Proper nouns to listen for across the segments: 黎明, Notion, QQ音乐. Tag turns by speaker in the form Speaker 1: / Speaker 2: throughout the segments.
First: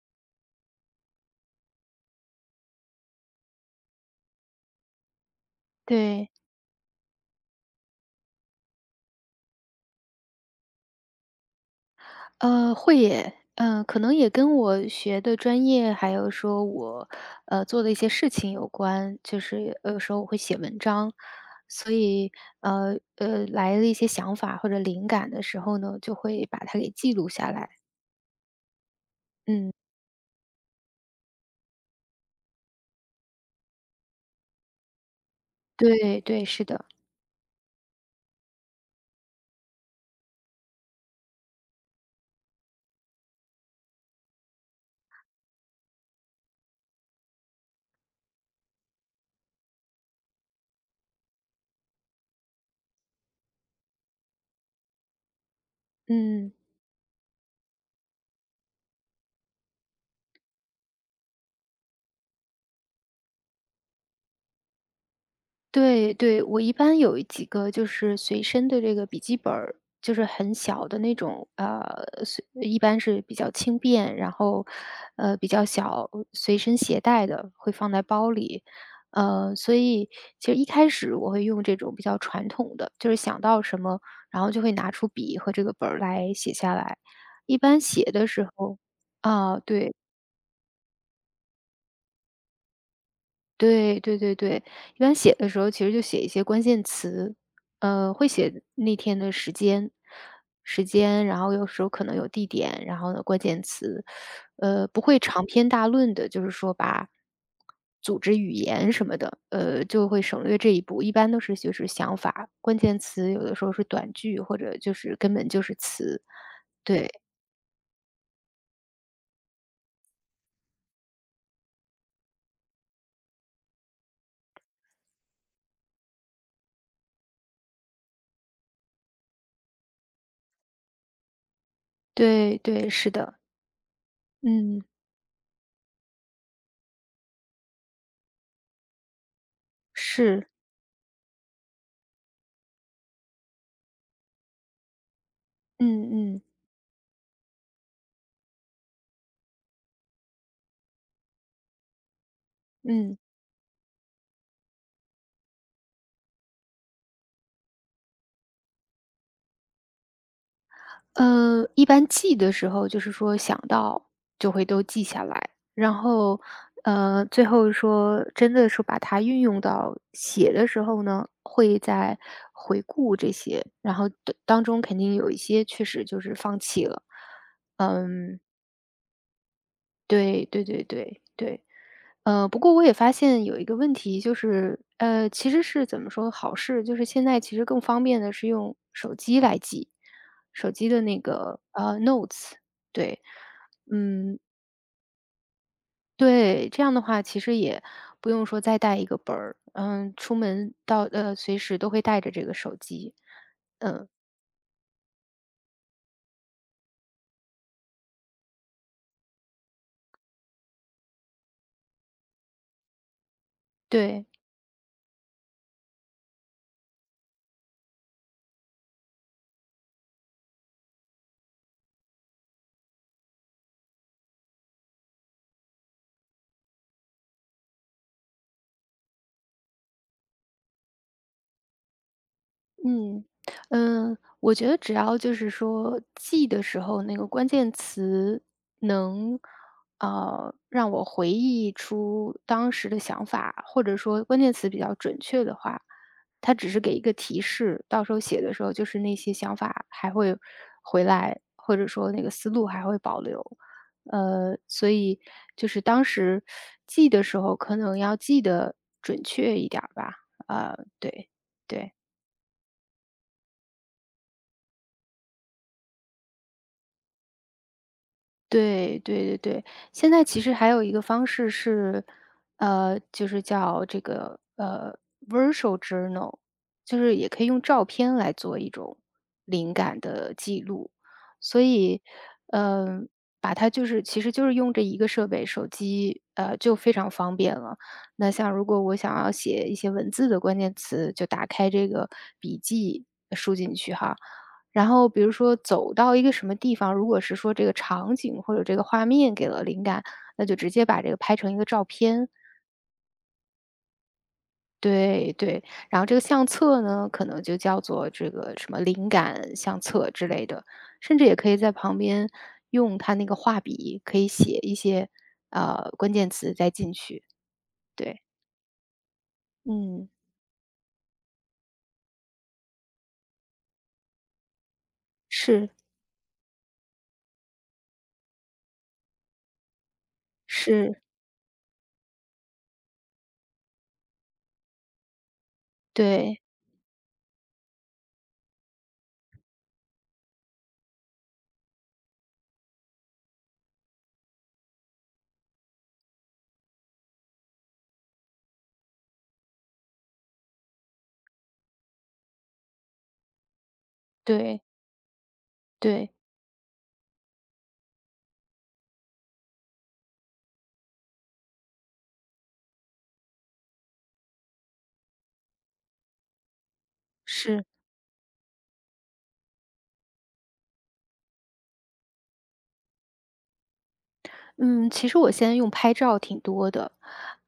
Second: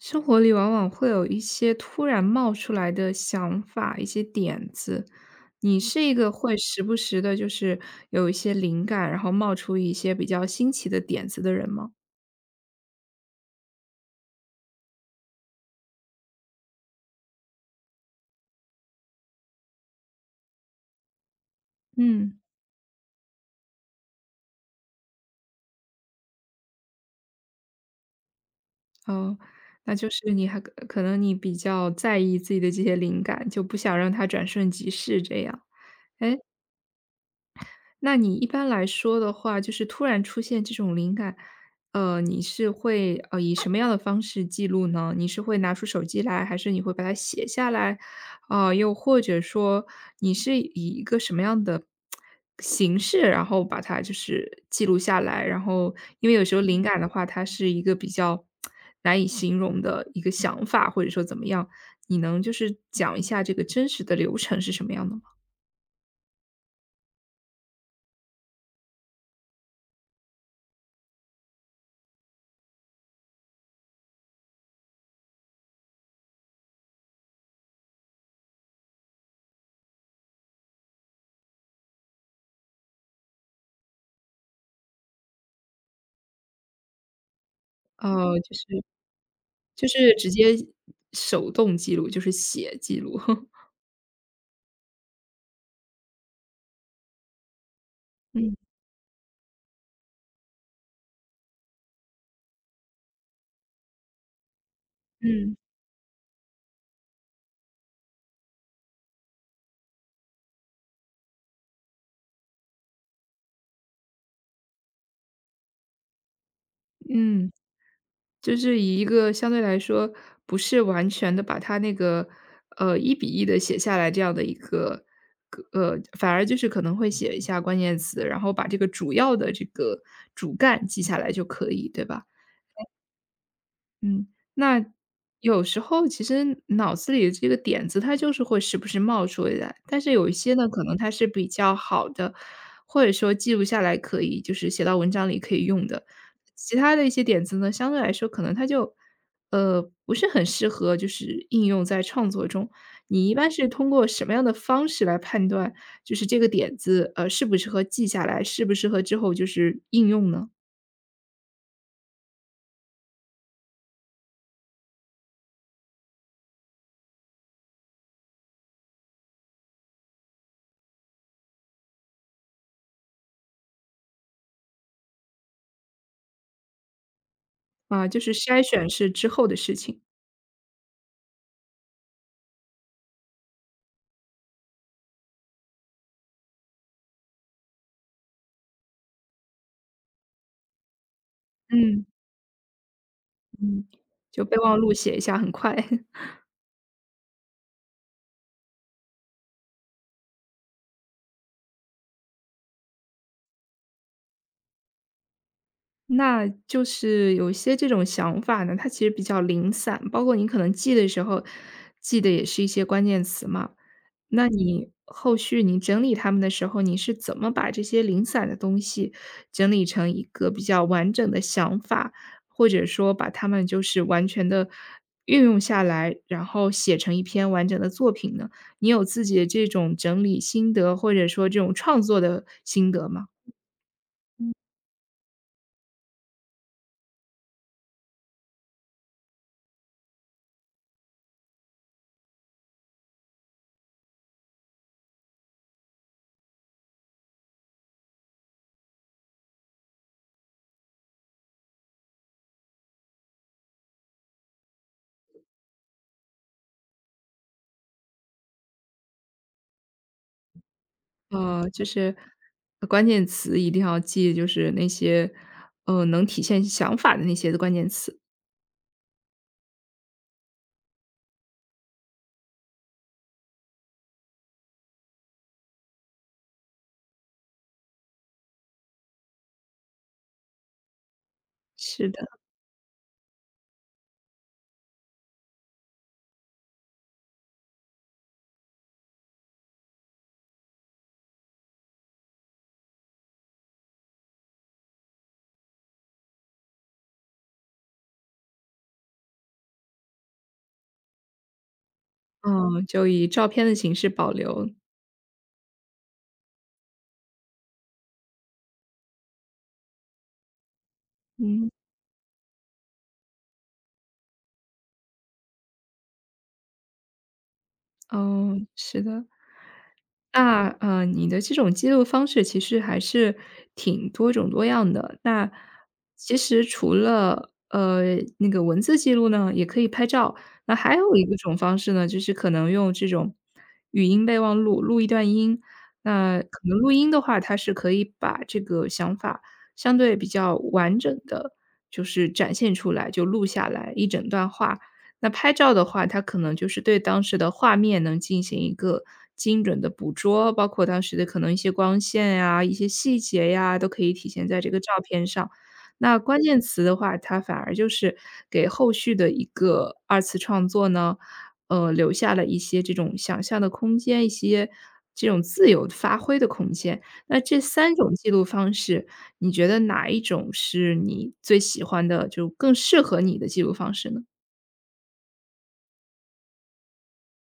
Speaker 1: 生活里往往会有一些突然冒出来的想法，一些点子。你是一个
Speaker 2: 对，
Speaker 1: 会时不时的，有一些灵感，然后冒出一些比较新奇的点子的人吗？
Speaker 2: 会也，嗯，可能也跟我学的专业，还有说我，做的一些事情有关。就是有时候我会写文章，所以，
Speaker 1: 嗯，
Speaker 2: 来了一些想法或者灵感的时候呢，就会把它给记录下来。
Speaker 1: 哦，
Speaker 2: 嗯，
Speaker 1: 那就是你还可能你比较在意自己的这些灵感，就不想让它转瞬即逝这样。
Speaker 2: 对对，是的，
Speaker 1: 那你一般来说的话，就是突然出现这种灵感，你是会，以什么样的方式记录呢？你是会拿出手机来，还是你会把它写下来？啊，又或者说你是以一个什么样的形式，然后把它就是记录下来？然后，因为有
Speaker 2: 嗯。
Speaker 1: 时候灵感的话，它是一个比较难以形容的一个想法，或者说怎么样，你能就是讲一下这个真实的流程是什么样的吗？
Speaker 2: 对对，我一般有几个就是随身的这个笔记本儿，就是很小的那种，随一般是比较轻便，然后，比较小，随身携带的，会放在包里。所以其实一开始我会用这种比较传统的，就是想到什么，然后就会拿出笔和这个本儿来写下来。一般写的
Speaker 1: 呃，
Speaker 2: 时
Speaker 1: 就
Speaker 2: 候
Speaker 1: 是
Speaker 2: 啊，
Speaker 1: 就
Speaker 2: 对。
Speaker 1: 是直接手动记录，就是写记录。
Speaker 2: 对对对对，一般写的时候其实就写一些关键词，会
Speaker 1: 嗯。
Speaker 2: 写那天的时间，时间，然后有时候可能有地点，然后呢关键词，不会长
Speaker 1: 嗯，
Speaker 2: 篇大论的，就是说把组织语言什么的，就会省略这一步。一般都是就是想法，关键词有的时候是短句，或者就是根本就是词。对
Speaker 1: 嗯，就是以一个相对来说不是完全的把它那个，一比一的写下来这样的一个反而就是可能会写一下关键词，然后把这个主要的这个主干记下来就可以，对吧？
Speaker 2: 对对，是的，
Speaker 1: 嗯。
Speaker 2: 嗯，
Speaker 1: 那有时候其实脑子里的这个点子，它就是会时不时冒出来，但是有一
Speaker 2: 是，
Speaker 1: 些呢，可能它是比较好的，或者说记录下来可以就是写到文章里可以用的。
Speaker 2: 嗯嗯
Speaker 1: 其他的一些点子呢，相对来说可能它就，不是很适合就是应用在创作中。
Speaker 2: 嗯。
Speaker 1: 你一般是通过什么样的方式来判断，就是这个点子，适不适合记下来，适不适合之后就是应用呢？
Speaker 2: 一般记的时候就是说想到就会都记下来，然后，最后说真的是把它运用到写的时候呢，会再回顾这些，然后当中肯定有一些确实就是放弃了。
Speaker 1: 啊，就是
Speaker 2: 嗯，
Speaker 1: 筛选是之后的事情。
Speaker 2: 对对对对对。不过我也发现有一个问题，就是其实是怎么说好事，就是现在其实更方便的是用手机来记，手机的那个
Speaker 1: 嗯。
Speaker 2: notes，对，
Speaker 1: 嗯，
Speaker 2: 嗯，
Speaker 1: 就备忘录写一下，很快。
Speaker 2: 对，这样的话其实也不用说再带一个本儿，嗯，出门到呃随时都会带着这个手机，
Speaker 1: 那就是有一些这种想法呢，它其实比较零散，包括你可能记的时候，记的也是一些关键词嘛。
Speaker 2: 对。
Speaker 1: 那你后续你整理它们的时候，你是怎么把这些零散的东西整理成一个比较完整的想法，或者说把它们就是完全的运用下来，然后写成一篇完整的作品呢？你有自己的这种整理心得，或者说这种创作的心得
Speaker 2: 嗯，
Speaker 1: 吗？
Speaker 2: 嗯，我觉得只要就是说记的时候，那个关键词能，让我回忆出当时的想法，或者说关键词比较准确的话，它只是给一个提示，到时候写的时候就是那些想法还会回来，或者说那个思路还会保留。所以就是当时记的时候，可能要记得准确一点儿吧。呃，对
Speaker 1: 呃，就
Speaker 2: 对。
Speaker 1: 是呃关键词一定要记，就是那些，能体现想法的那些的关键词。
Speaker 2: 对对对对，现在其实还有一个方式是，就是叫这个virtual journal，就是也可以用照片来做一种灵感的记录，所以，
Speaker 1: 是的。
Speaker 2: 嗯，把它就是其实就是用这一个设备，手机就非常方便了。那像如果我想要写一些文字的关键词，就打开这个笔记输进去哈，然后比如说走到一个什么地方，如果是说这个场景或者这个画面给了灵感，那就直接把这个拍成一个照片。
Speaker 1: 嗯，就以照片的形式保留。
Speaker 2: 对对，然后这个相册呢，可能就叫做这个什么灵感相册之类的，甚至也可以
Speaker 1: 嗯，
Speaker 2: 在旁边用它那个画笔，可以写一些关键词再进去。对，
Speaker 1: 哦，是的。
Speaker 2: 嗯，
Speaker 1: 那，你的这种记录方式其实还是挺多种多样的。那
Speaker 2: 是
Speaker 1: 其实除了，那个文字记录呢，也可以拍照。那还
Speaker 2: 是，
Speaker 1: 有一个种方式呢，就是可能用这种语音备忘录，录一段音。那
Speaker 2: 对
Speaker 1: 可能录音的话，它是可以把这个想法相对比较完整的，就是展现出来，就录下来一整段话。那拍照的话，它可能就是对当时的画面能进行一个精准的捕捉，包括当时的可能一些光线呀、一些细节呀，都可以体现在
Speaker 2: 对
Speaker 1: 这个照片上。
Speaker 2: 对，
Speaker 1: 那关键词的话，它反而就是给后续的一个二次创作呢，留下了一些这种想象的空间，一些这种自由发挥的空间。那这
Speaker 2: 是。
Speaker 1: 三种记录方式，你觉得哪一种是你最喜欢的，就更适合你的记录方式呢？
Speaker 2: 嗯，其实我现在用拍照挺多的，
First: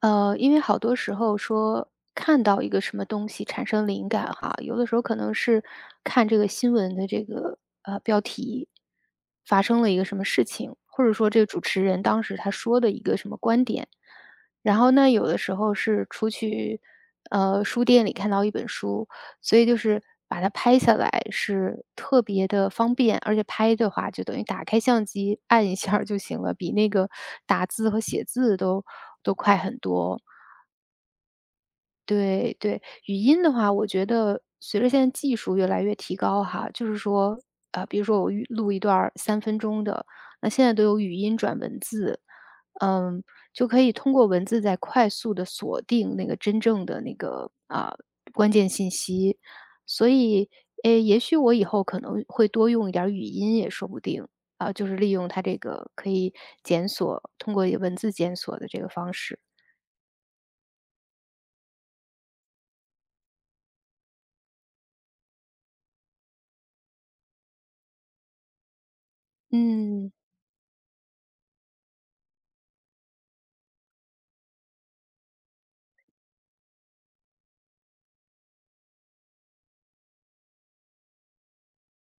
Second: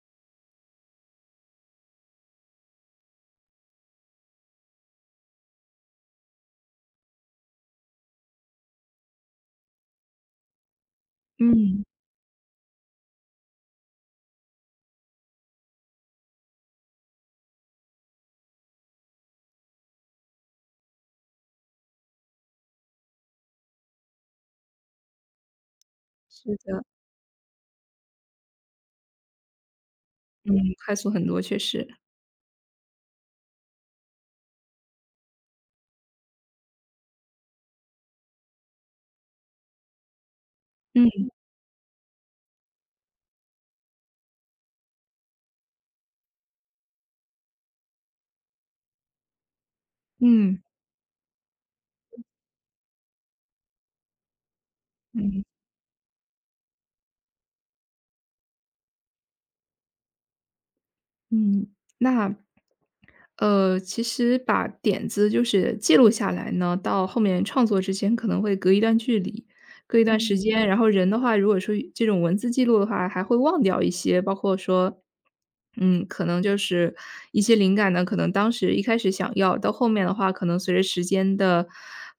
Speaker 2: 因为好多时候说看到一个什么东西产生灵感哈，有的时候可能是看这个新闻的这个标题，发生了一个什么事情，或者说这个主
Speaker 1: 嗯。
Speaker 2: 持人当时他说的一个什么观点，然后呢，有的时候是出去书店里看到一本书，所以就是把它拍下来是特别的方便，而且拍的话就等于打开相机按一下儿就行了，
Speaker 1: 是
Speaker 2: 比
Speaker 1: 的。
Speaker 2: 那个打字和写字都快很多。
Speaker 1: 嗯，快速很多，确实。
Speaker 2: 对对，语音的话，我觉得随着现在技术越来越提高哈，就是说，啊，比如说我预录一段儿三分钟的，那现在都有
Speaker 1: 嗯。
Speaker 2: 语音转文字，嗯，就可以通过文字再快速的锁定那个真正的那个，啊，关键信息。所以，
Speaker 1: 嗯。
Speaker 2: 诶，也许我以后可能会多用一点儿语音也说不定，啊，就是利用它
Speaker 1: 嗯。
Speaker 2: 这个可以检索通过文字检索的这个方式。
Speaker 1: 嗯，那，其实把点子就是记录下来呢，到后面创作之前可能会隔一段距离，隔一
Speaker 2: 嗯，
Speaker 1: 段时间。然后人的话，如果说这种文字记录的话，还会忘掉一些，包括说，嗯，可能就是一些灵感呢，可能当时一开始想要，到后面的话，可能随着时间的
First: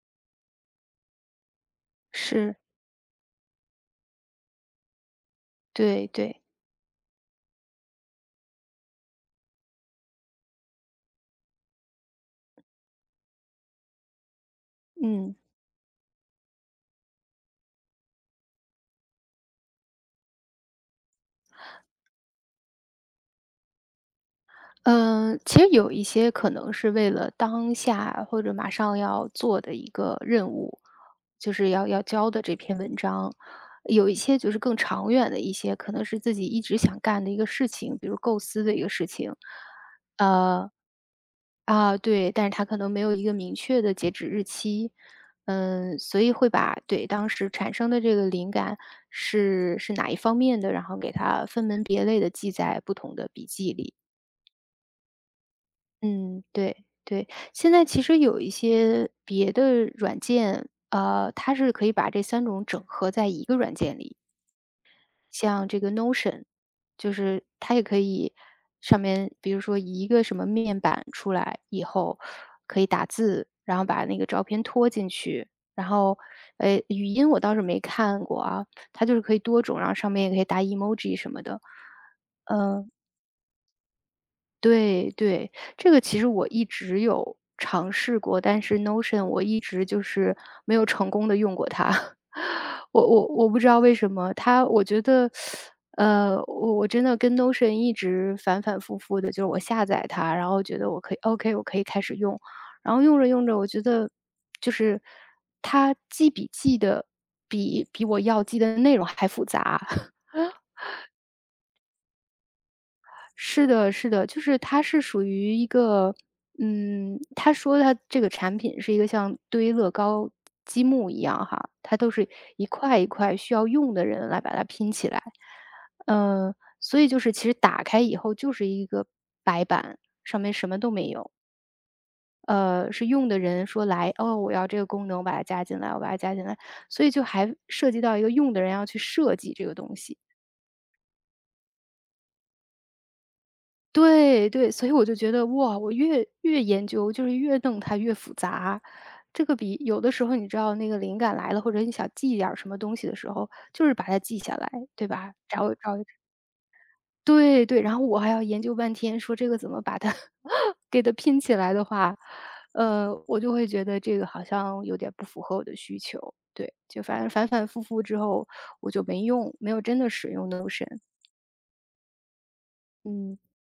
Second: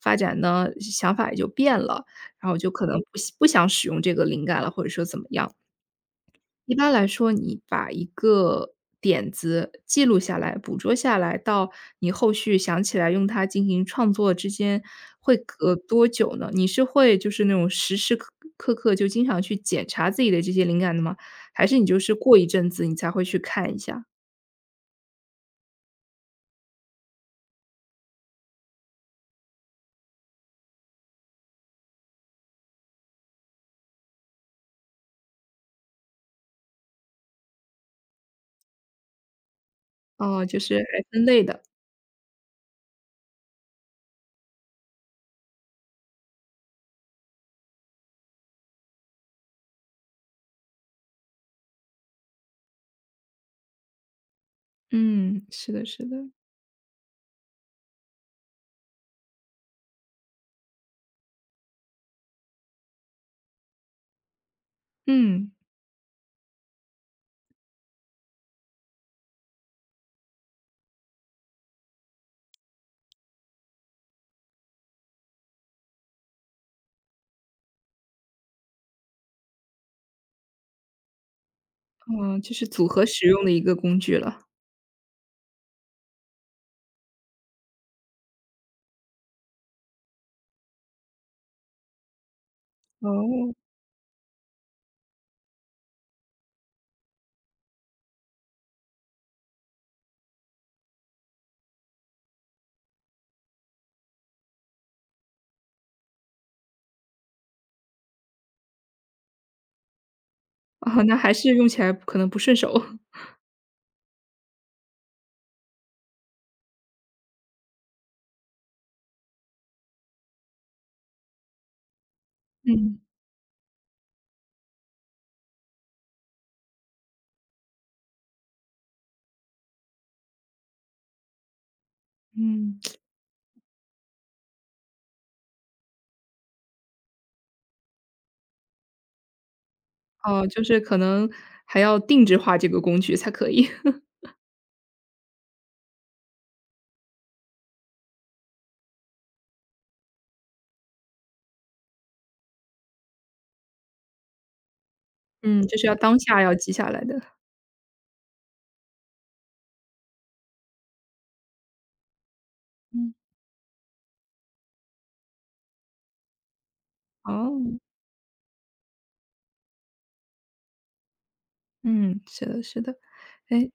Speaker 1: 发展呢，想法也就变了，然后
Speaker 2: 是，
Speaker 1: 就可能不想使用这个灵感了，或者说怎么样。
Speaker 2: 对对。
Speaker 1: 一般来说，你把一个点子记录下来、捕捉下来，到你后续想起来用它进行创作之间，
Speaker 2: 嗯，
Speaker 1: 会隔多久呢？你是会就是那种时时刻刻就经常去检查自己的这些灵感的吗？还是你就是过一阵子你才会去看一下？
Speaker 2: 其实有一些可能是为了当下或者马上要做的一个任务，就是要交的这篇文章，有一些就是更长远的一些，可能是自己一直想干的一个事情，比如构思的一个事情，
Speaker 1: 哦，就
Speaker 2: 呃
Speaker 1: 是还分类的。
Speaker 2: 啊，对，但是它可能没有一个明确的截止日期，嗯，所以会把对当时产生的这个灵感是哪一方面的，然后给它分门别类的记在不同的笔记里。
Speaker 1: 嗯，是的，是的。
Speaker 2: 嗯，对对，现在其实有一些别的软件，它是可以把这三种整合在一个软件里，
Speaker 1: 嗯，
Speaker 2: 像这个 Notion，就是它也可以上面比如说一个什么面板出来以后，可以打字，然后把那个照片拖进去，然后，语音我倒是没看过啊，它就是可以多种，然后上面也可以打 emoji 什么的，
Speaker 1: 哦，就是组
Speaker 2: 嗯。
Speaker 1: 合使用的一个工具了。
Speaker 2: 对对，这个其实我一直有尝试过，但是 Notion 我一直就是没有成功的用过它。我
Speaker 1: 哦。
Speaker 2: 不知道为什么，它我觉得，我真的跟 Notion 一直反反复复的，就是我下载它，然后觉得我可以 OK，我可以开始用，然后用着用着，我觉得就是它记笔记的比我要记的内容还复杂。
Speaker 1: 哦，那还是用起来可能不顺手。
Speaker 2: 是的，是的，就是它是属于一个，嗯，他说他这个产品是一个像堆乐高积木一样哈，它都是一块
Speaker 1: 嗯。
Speaker 2: 一块需要用的人来把它拼起来，呃，所以就是其实打开以后就是一个白板，上面什么都没有，
Speaker 1: 嗯。
Speaker 2: 是用的人说来，哦，我要这个功能，我把它加进来，所以就还涉及到一个用的人要去设计这个东西。
Speaker 1: 哦，就是可能还要定制化这个工具才可以。
Speaker 2: 对对，所以我就觉得哇，我越研究，就是越弄它越复杂。这个比有的时候你知道那个灵感来了，或者你想记一点儿什么东西的时候，就是把它记下来，对吧？
Speaker 1: 嗯，
Speaker 2: 找
Speaker 1: 就是要
Speaker 2: 找一
Speaker 1: 当下要记下来的。
Speaker 2: 对对，然后我还要研究半天，说这个怎么把它 给它拼起来的话，
Speaker 1: 嗯。
Speaker 2: 我就会觉得这个好像有点不符合我的需求。对，就反正反反
Speaker 1: 哦。
Speaker 2: 复复之后，我就没用，没有真的使用 Notion。
Speaker 1: 嗯，是的是的。
Speaker 2: 嗯，
Speaker 1: 哎。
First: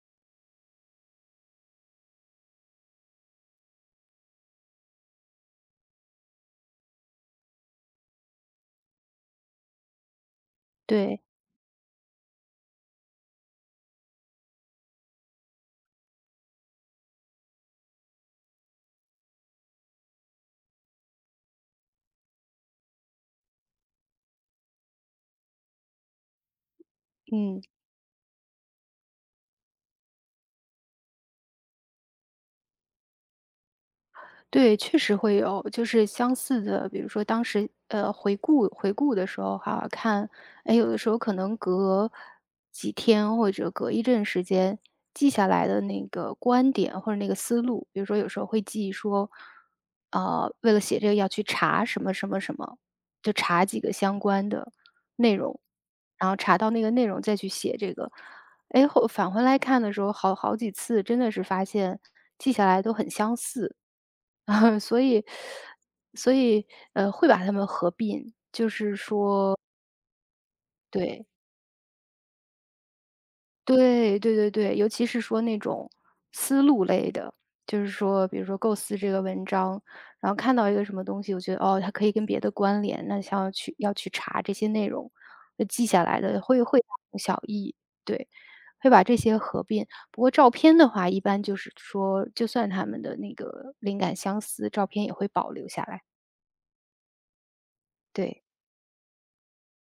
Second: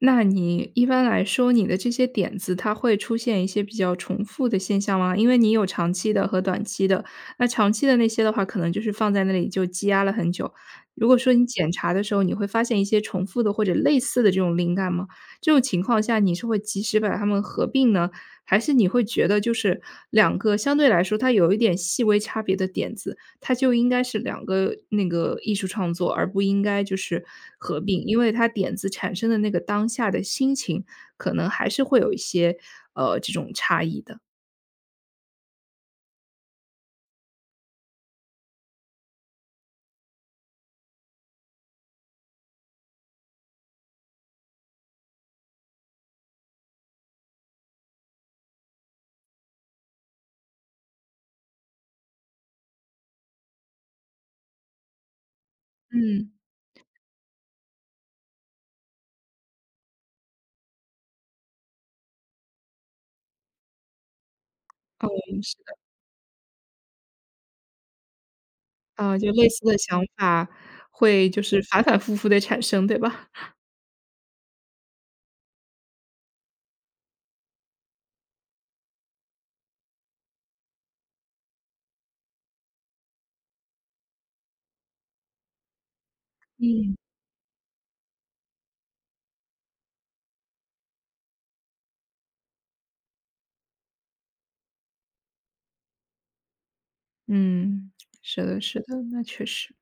Speaker 1: 那你一般来说，你的这些点子，它会出现一些比较重复的现象吗？因为你有长期的和短期的，那长期的那些的话，可能就是放在那里就积压了很久。如果
Speaker 2: 对，
Speaker 1: 说你检查的时候，你会发现一些重复的或者类似的这种灵感吗？这种情况下，你是会及时把它们合并呢，还是你会觉得就是两个相对来说它有一点细微差别的点子，它就应该是两个那个艺术创作，而不应该就是
Speaker 2: 嗯。
Speaker 1: 合并。因为它点子产生的那个当下的心情，可能还是会有一些，这种差异的。
Speaker 2: 对，确实会有，就是相似的，比如说当时回顾的时候哈，看，哎，有的时候可能隔几天或者隔一阵时间记下来的那个观点或者那个思路，比如说有时候会记说，为了写这个要去查什么什么什么，就查几个相关的内容，
Speaker 1: 嗯。
Speaker 2: 然后查到那个内容再去写这个。哎，后返回来看的时候，好几次真的是发现记下来都很相似。啊，所
Speaker 1: 嗯，
Speaker 2: 以
Speaker 1: 是的，
Speaker 2: 所以，呃，会把它们合并，
Speaker 1: 啊，就类似的想法
Speaker 2: 对。
Speaker 1: 会就是反反复复的产生，对吧？
Speaker 2: 对对对对，尤其是说那种思路类的，就是说，比如说构思这个文章，然后看到一个什么东西，我觉得哦，它可以跟别的关联，那想要去查这些内容，就记下来的，会大
Speaker 1: 嗯。
Speaker 2: 同小异，对，会把这些合并。不过照片的话，一般就是说，就算他们的那个灵感相似，照片也会保留下来。
Speaker 1: 嗯，
Speaker 2: 对，
Speaker 1: 是的是的，那确实。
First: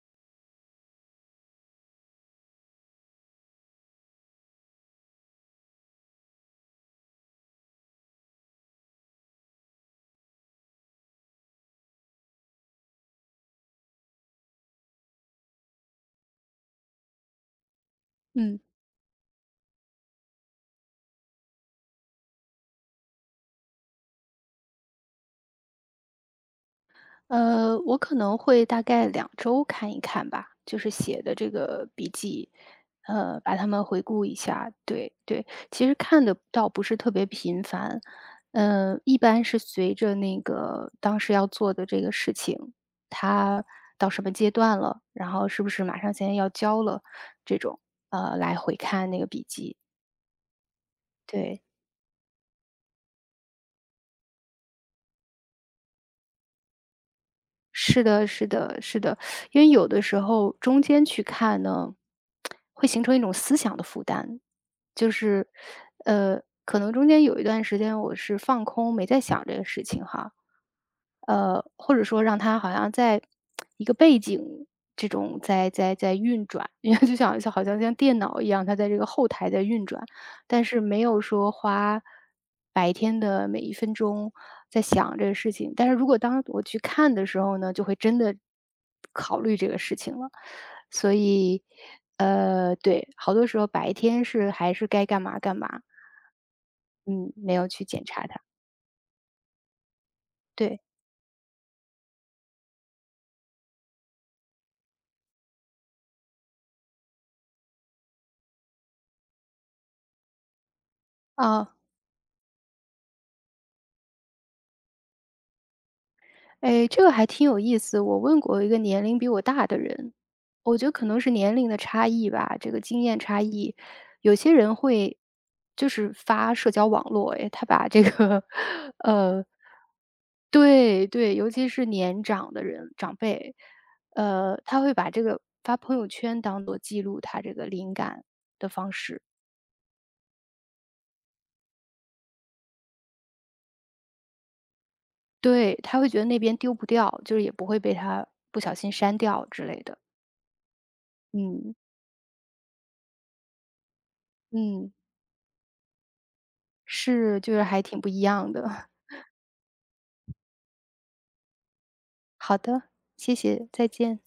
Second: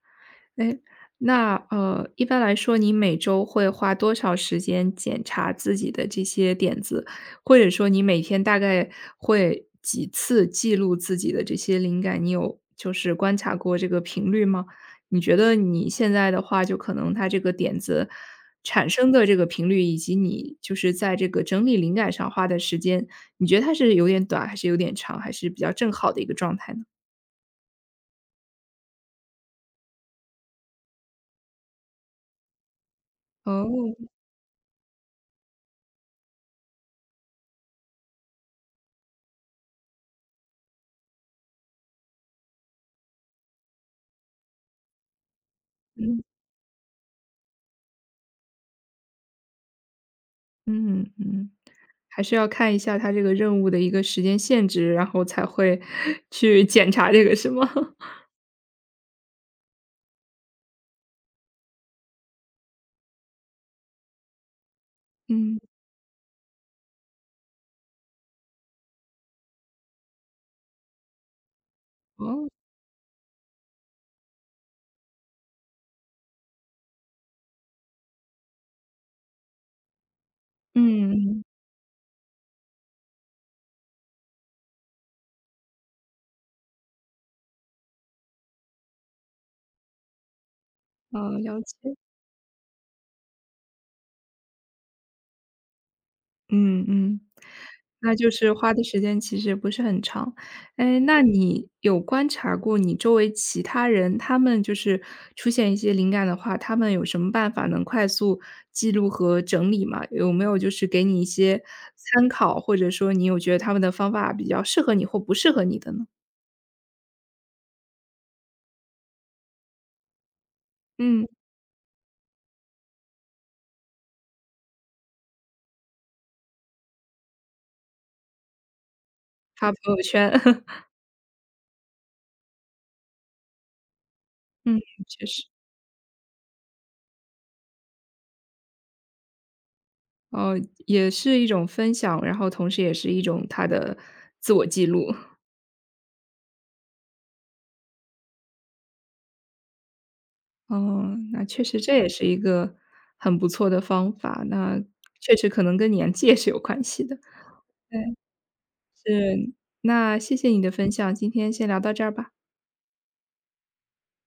Speaker 1: 哎，那一般来说，你每周会花多少时间检查自己的这些点子？或者说你每天大概会几次记录自己的这些灵感？你有就是观察过这个频率吗？你觉得你现在的话，就可能它这个点子
Speaker 2: 嗯。
Speaker 1: 产生的这个频率，以及你就是在这个整理灵感上花的时间，你觉得它是有点短，还是有点长，还是比较正好的一个状态呢？
Speaker 2: 我可能会大概两周看一看吧，就是写的这个笔记，把它们
Speaker 1: 哦，
Speaker 2: 回顾一下。对，对，其实看的倒不是特别频繁，一般是随着那个当时要做的这个事情，它到什么阶段了，然后是不是马上
Speaker 1: 嗯。
Speaker 2: 现在要交了，这种，来回看那个笔记，
Speaker 1: 嗯。嗯。
Speaker 2: 对。
Speaker 1: 还是要看一下它这个任务的一个时间限制，然后才会 去检查这个是吗？
Speaker 2: 是的，是的，是的，因为有的时候中间去看呢，会形成一种思想的负担，就是，
Speaker 1: 嗯，
Speaker 2: 可能中间有一段时间我是放空，没在想这个事情哈，或者说让
Speaker 1: 哦，
Speaker 2: 它好像在一个背景这种在运转，因为就像好像电脑一样，它在这个后台在运转，但是没有
Speaker 1: 嗯
Speaker 2: 说花白天的每一分钟在想这个事情。但是如果当我去看的时候呢，就会真的考虑这个事情了。所
Speaker 1: 哦了
Speaker 2: 以，
Speaker 1: 解，
Speaker 2: 对，好多时候白天是还是该干嘛干嘛，
Speaker 1: 嗯。嗯，
Speaker 2: 嗯，没有去检
Speaker 1: 那
Speaker 2: 查
Speaker 1: 就
Speaker 2: 它。
Speaker 1: 是花的时间其实不是很长。
Speaker 2: 对，
Speaker 1: 哎，那你有观察过你周围其他人，他们就是出现一些灵感的话，他们有什么办法能快速记录和整理吗？有没有就是给你一些
Speaker 2: 啊、
Speaker 1: 参考，或者说你有觉得他们的方法比较适合你或不适合你的呢？
Speaker 2: 哎，这个还挺有意思。我问过一个年龄比我大的人，我觉得可能
Speaker 1: 嗯。
Speaker 2: 是年龄的差异吧，这个经验差异。有些人会就是发社交网络，哎，他把这个 呃，
Speaker 1: 发朋友圈。
Speaker 2: 对对，尤其是年长的人长辈，
Speaker 1: 嗯，
Speaker 2: 他会把这
Speaker 1: 确
Speaker 2: 个
Speaker 1: 实。
Speaker 2: 发朋友圈当做记录他这个灵感的方式。
Speaker 1: 哦，也是一种分享，然后同时也是一种他的自我记录。
Speaker 2: 对，他会觉得那边丢不掉，就是也不会被他不小心删掉之类的。
Speaker 1: 哦，那确
Speaker 2: 嗯
Speaker 1: 实这也是一个很不错的方法，那
Speaker 2: 嗯。
Speaker 1: 确实可能跟年纪也是有关系的。
Speaker 2: 是，就是还挺
Speaker 1: 对，
Speaker 2: 不一样的。
Speaker 1: 是，那谢谢你的分享，今天先聊到这儿吧。
Speaker 2: 好的，谢谢，再见。